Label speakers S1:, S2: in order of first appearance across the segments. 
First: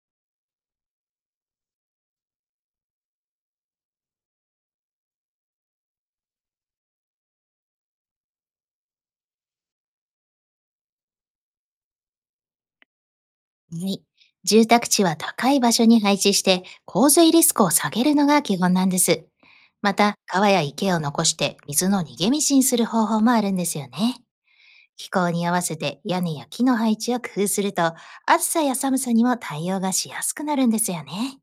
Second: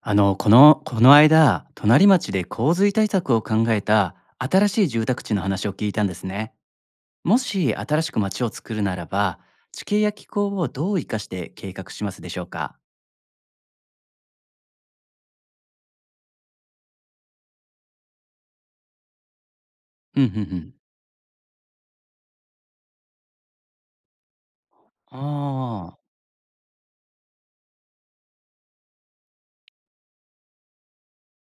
S1: この間、隣町で洪水対策を考えた新しい住宅地の話を聞いたんですね。もし新しく町を作るならば、地形や気候をどう生かして計画しますでしょうか？
S2: はい。住宅地は高い場所に配置して洪水リスクを下げるのが基本なんです。また、
S1: うんうんう
S2: 川や
S1: ん。
S2: 池を残して水の逃げ道にする方法もあるんですよね。気候に合わせ
S1: あ
S2: て屋根や木の配置を工夫すると、暑さや寒さにも対応がしやすくなるんですよね。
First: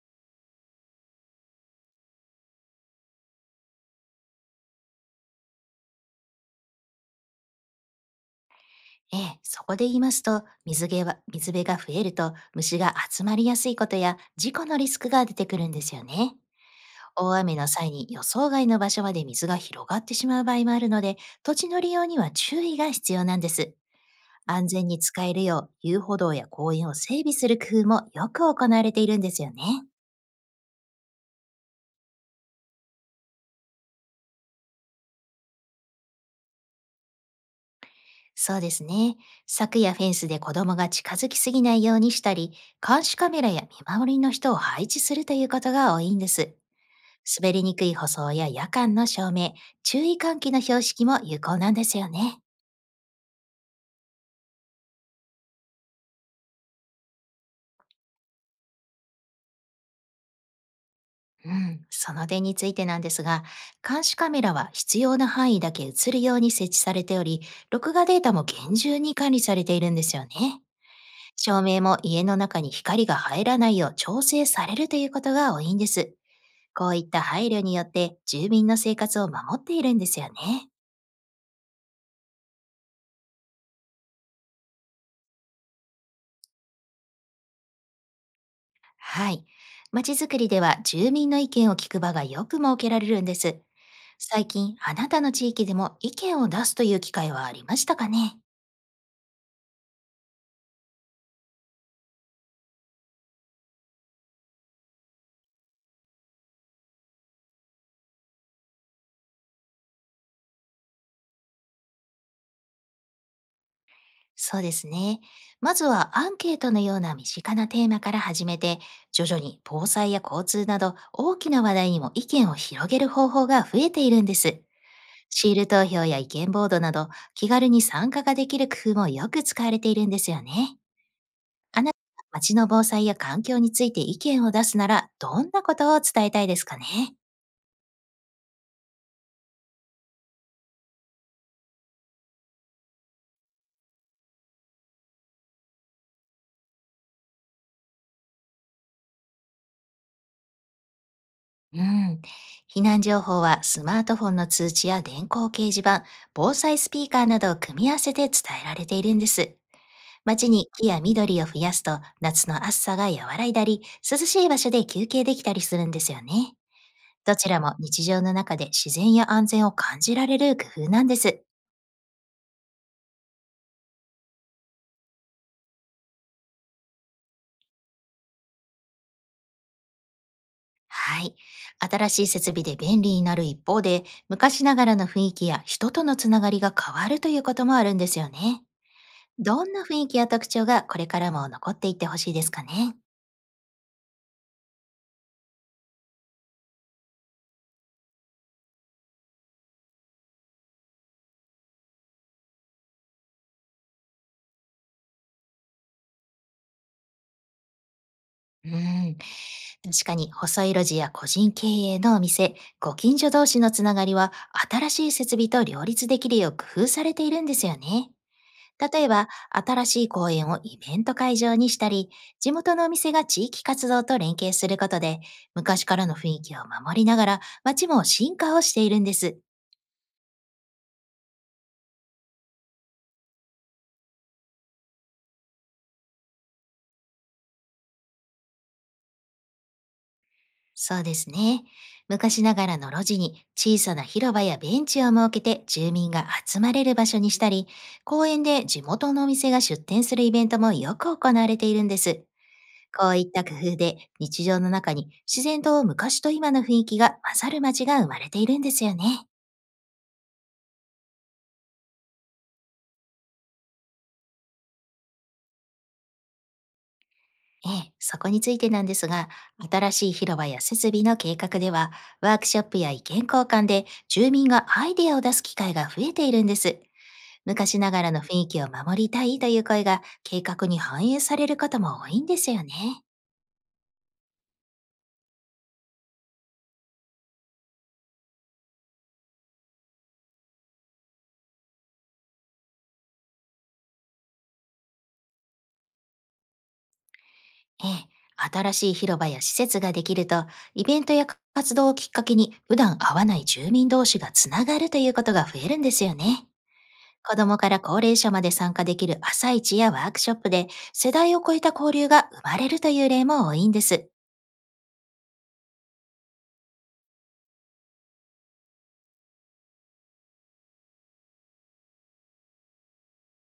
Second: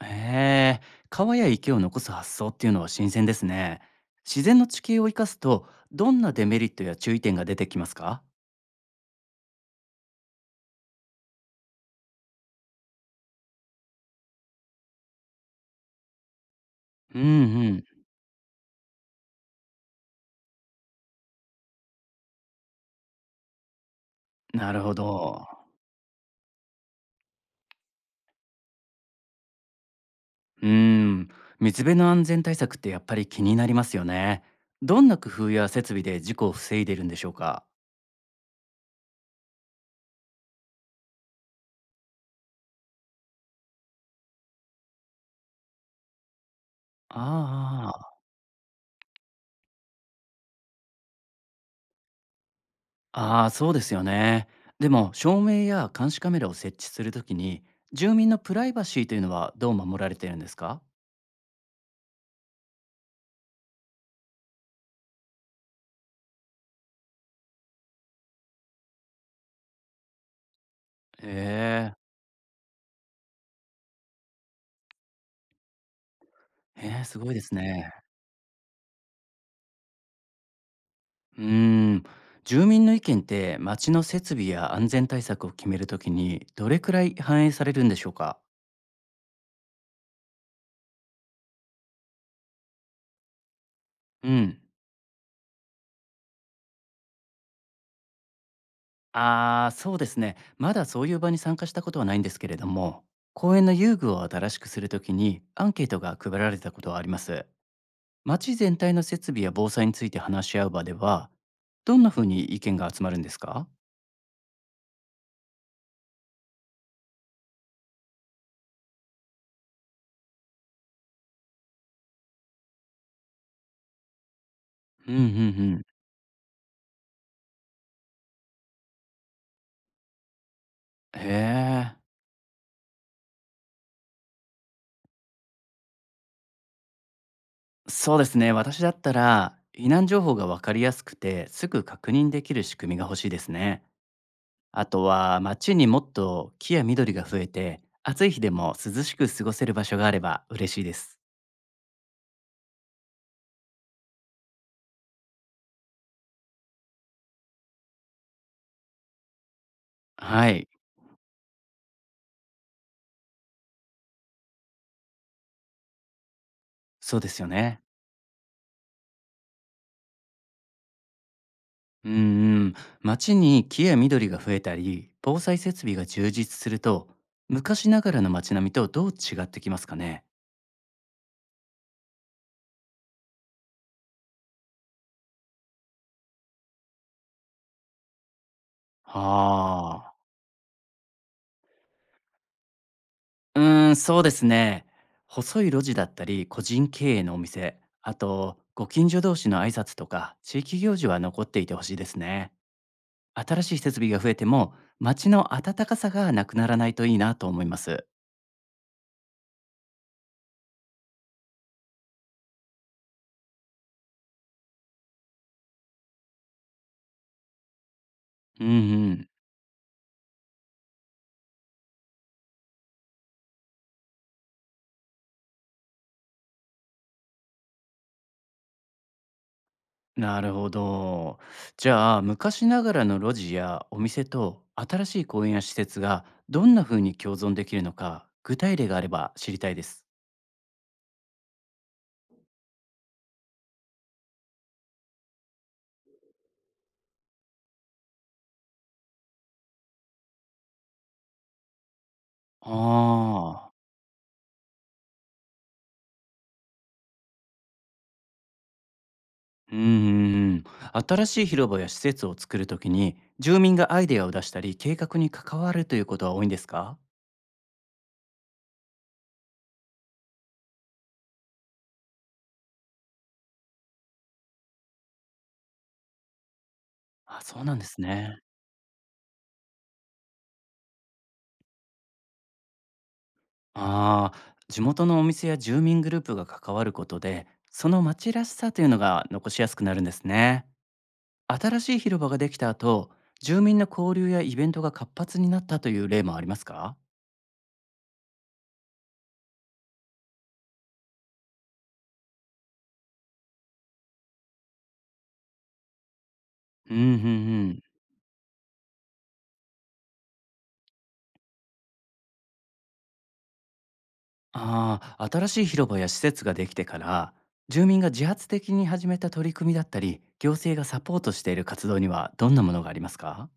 S1: あ、へえ、川や池を残す発想っていうのは新鮮ですね。自然の地形を生かすと、どんなデメリットや注意点が出てきますか？
S2: ええ、そこで言いますと、水毛は水辺が増えると虫が集まりやすいことや事故のリスクが出てくるんですよね。
S1: うんう
S2: 大雨の
S1: ん、
S2: 際に予想外の場所まで水が広がってしまう場合もあるので、土地の利用には注意が必要なんです。安
S1: なる
S2: 全
S1: ほ
S2: に使える
S1: ど。
S2: よう、遊歩道や公園を整備する工夫もよく行われているんですよね。
S1: うーん、水辺の安全対策ってやっぱり気になりますよね。どんな工夫や設備で事故を防いでいるんでしょうか？
S2: そうですね。柵やフェンスで子供が近づきすぎないようにしたり、監視カメラや見守りの人を配置するということが多いんです。滑りにくい舗
S1: あ
S2: 装や夜間の照明、注意喚起の標識も有効なんですよね。
S1: あ、ああそうですよね。でも、照明や監視カメラを設置するときに、住民のプライバシーというのはどう守られているんですか？
S2: うん、その点についてなんですが、監視カメラは必要な範囲だけ映るように設置されており、録画データも厳重に管理されているんですよね。照明
S1: ええ、
S2: も家の中に光が入らないよう調整されるということが多いんです。こ
S1: え
S2: うい
S1: え
S2: っ
S1: す
S2: た
S1: ごいで
S2: 配
S1: す
S2: 慮によっ
S1: ね。
S2: て住民の生活を守っているんですよね。
S1: うーん、住民の意見って町の設備や安全対策を決めるときにどれくらい反映されるんでしょうか？
S2: はい。街づくりでは住民の意見を聞く場がよく設けられるんです。
S1: う
S2: 最
S1: ん。
S2: 近、あなたの地域でも意見を出すという機会はありましたかね？
S1: ああ、そうですね。まだそういう場に参加したことはないんですけれども、公園の遊具を新しくするときにアンケートが配られたことはあります。街全体の設備や防災について話し合う場では、どんなふうに意見が集まるんですか？
S2: そうですね。まずはアンケートのような身近なテーマから始めて、徐々に防災や交通など大きな話題にも意見を広げる方法が増えているんです。
S1: うんうんう
S2: シール
S1: ん。
S2: 投票や意見ボードなど、気軽に参加ができる工夫もよく使われているんですよね。
S1: へ
S2: あな
S1: え。
S2: たが街の防災や環境について意見を出すなら、どんなことを伝えたいですかね？
S1: そうですね。私だったら、避難情報がわかりやすくて、すぐ確認できる仕組みが欲しいですね。あとは、街にもっと木や緑が増えて、暑い日でも涼しく過ごせる場所があれば嬉しいです。
S2: うん。避難情報はスマートフォンの通知や電光掲示板、防災スピーカーなどを組み合わせて伝えられているんです。
S1: は
S2: 街に
S1: い、
S2: 木や緑を増やすと夏の暑さが和らいだり、涼しい場所で休憩できたりするんですよね。
S1: そうで
S2: ど
S1: すよ
S2: ちらも
S1: ね。
S2: 日常の中で自然や安全を感じられる工夫なんです。
S1: うんうん。街に木や緑が増えたり、防災設備が充実すると、昔ながらの街並みとどう違ってきますかね。
S2: はい。新しい設備で便利になる一方で、昔ながらの雰囲気や人とのつながりが変わるということもあるんですよね。どんな雰
S1: は
S2: 囲
S1: あ。
S2: 気や特徴がこれからも残っていってほしいですかね。
S1: うーん、そうですね。細い路地だったり、個人経営のお店、あと、ご近所同士の挨拶とか、地域行事は残っていてほしいですね。新しい設備が増えても、街の温かさがなくならないといいなと思います。
S2: うん。確かに、細い路地や個人経営のお店、ご近所同士のつながりは、新しい設備と両立できるよう工夫されているんですよね。
S1: うんう
S2: 例えば、
S1: ん。
S2: 新しい公園をイベント会場にしたり、地元のお店が地域活動と連携することで、昔からの雰囲気を守りながら、街も進化をしているんです。
S1: なるほど。じゃあ昔ながらの路地やお店と新しい公園や施設がどんな風に共存できるのか具体例があれば知りたいです。
S2: そうですね。昔ながらの路地に小さな広場やベンチを設けて住民が集まれる場所にしたり、公園で地元のお店が出店するイベントもよく行われているんです。こういった工
S1: ああ、
S2: 夫で日常の中に自然と昔と今の雰囲気が混ざる街が生まれているんですよね。
S1: うんうんうん。新しい広場や施設を作るときに住民がアイデアを出したり計画に関わるということは多いんですか？
S2: ええ、そこについてなんですが、新しい広場や設備の計画では、ワークショップや意見交換で住民がアイデアを出す機会が増えているんです。
S1: あ、そうなん
S2: 昔
S1: で
S2: な
S1: す
S2: がらの雰
S1: ね。
S2: 囲気を守りたいという声が計画に反映されることも多いんですよね。
S1: ああ、地元のお店や住民グループが関わることでその町らしさというのが残しやすくなるんですね。新しい広場ができた後、住民の交流やイベントが活発になったという例もありますか？
S2: ええ、新しい広場や施設ができると、イベントや活動をきっかけに普段会わない住民同士がつながるということが増えるんですよね。
S1: うんうんう
S2: 子どもから
S1: ん。
S2: 高齢者まで参加できる朝市やワークショップで世代を超えた交流が生まれるという例も多いんです。
S1: ああ、新しい広場や施設ができてから、住民が自発的に始めた取り組みだったり、行政がサポートしている活動にはどんなものがありますか？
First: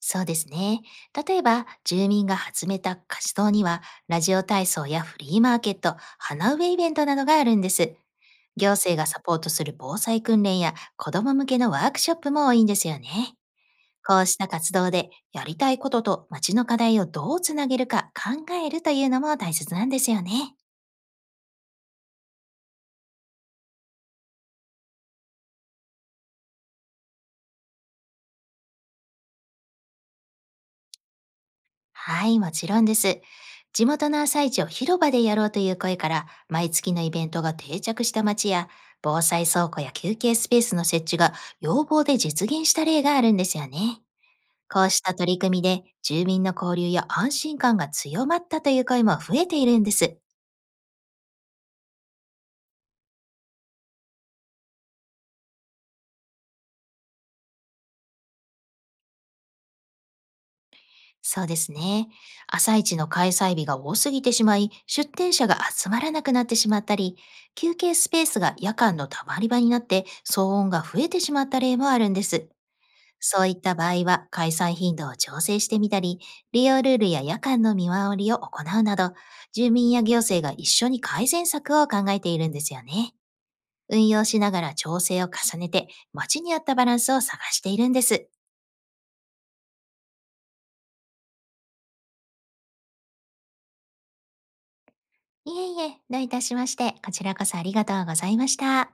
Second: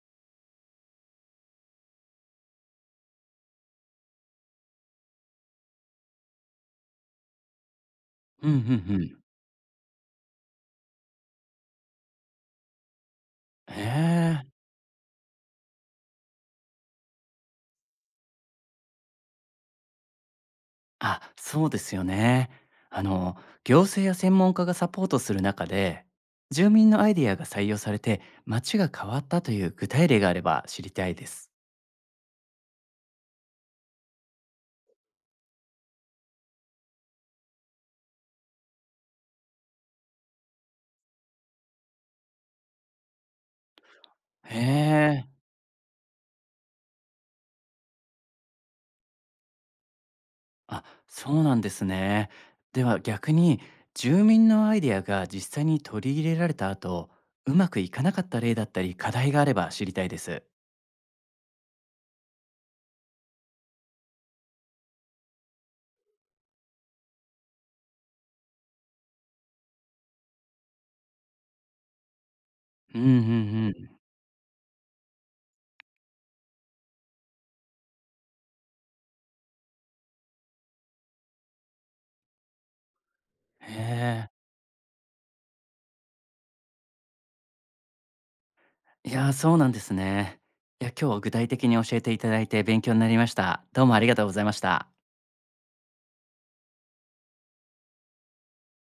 S2: そうですね。例えば、住民が始めた活動には、ラジオ体操やフリーマーケット、花植えイベントなどがあるんです。
S1: うんうんう
S2: 行政が
S1: ん。
S2: サポートする防災訓練や子ども向けのワークショップも多いんですよね。
S1: へ
S2: こうした
S1: え。
S2: 活動で、やりたいことと街の課題をどうつなげるか考えるというのも大切なんですよね。
S1: あ、そうですよね。あの、行政や専門家がサポートする中で、住民のアイデアが採用されて街が変わったという具体例があれば知りたいです。
S2: はい、もちろんです。地元の朝市を広場でやろうという声から、毎月のイベントが定着した街や、防災倉庫や休憩スペースの設置が要望で実現した例があるんですよね。
S1: へ
S2: こうした
S1: え。
S2: 取り組みで、住民の交流や安心感が強まったという声も増えているんです。
S1: あ、そうなんですね。では逆に住民のアイデアが実際に取り入れられた後、うまくいかなかった例だったり課題があれば知りたいです。
S2: そうですね。朝市の開催日が多すぎてしまい、出店者が集まらなくなってしまったり、休憩スペースが夜間の溜まり場になって騒音が増えてしまった例もあるんです。
S1: うんうんう
S2: そういった場
S1: ん。
S2: 合は、開催頻度を調整してみたり、利用ルールや夜間の見回りを行うなど、住民や行政が一緒に改善策を考えているんですよね。
S1: へ
S2: 運用
S1: え。
S2: しながら調整を重ねて、街に合ったバランスを探しているんです。
S1: いやー、そうなんですね。いや、今日は具体的に教えていただいて勉強になりました。どうもありがとうございました。
S2: いえいえ、どういたしまして、こちらこそありがとうございました。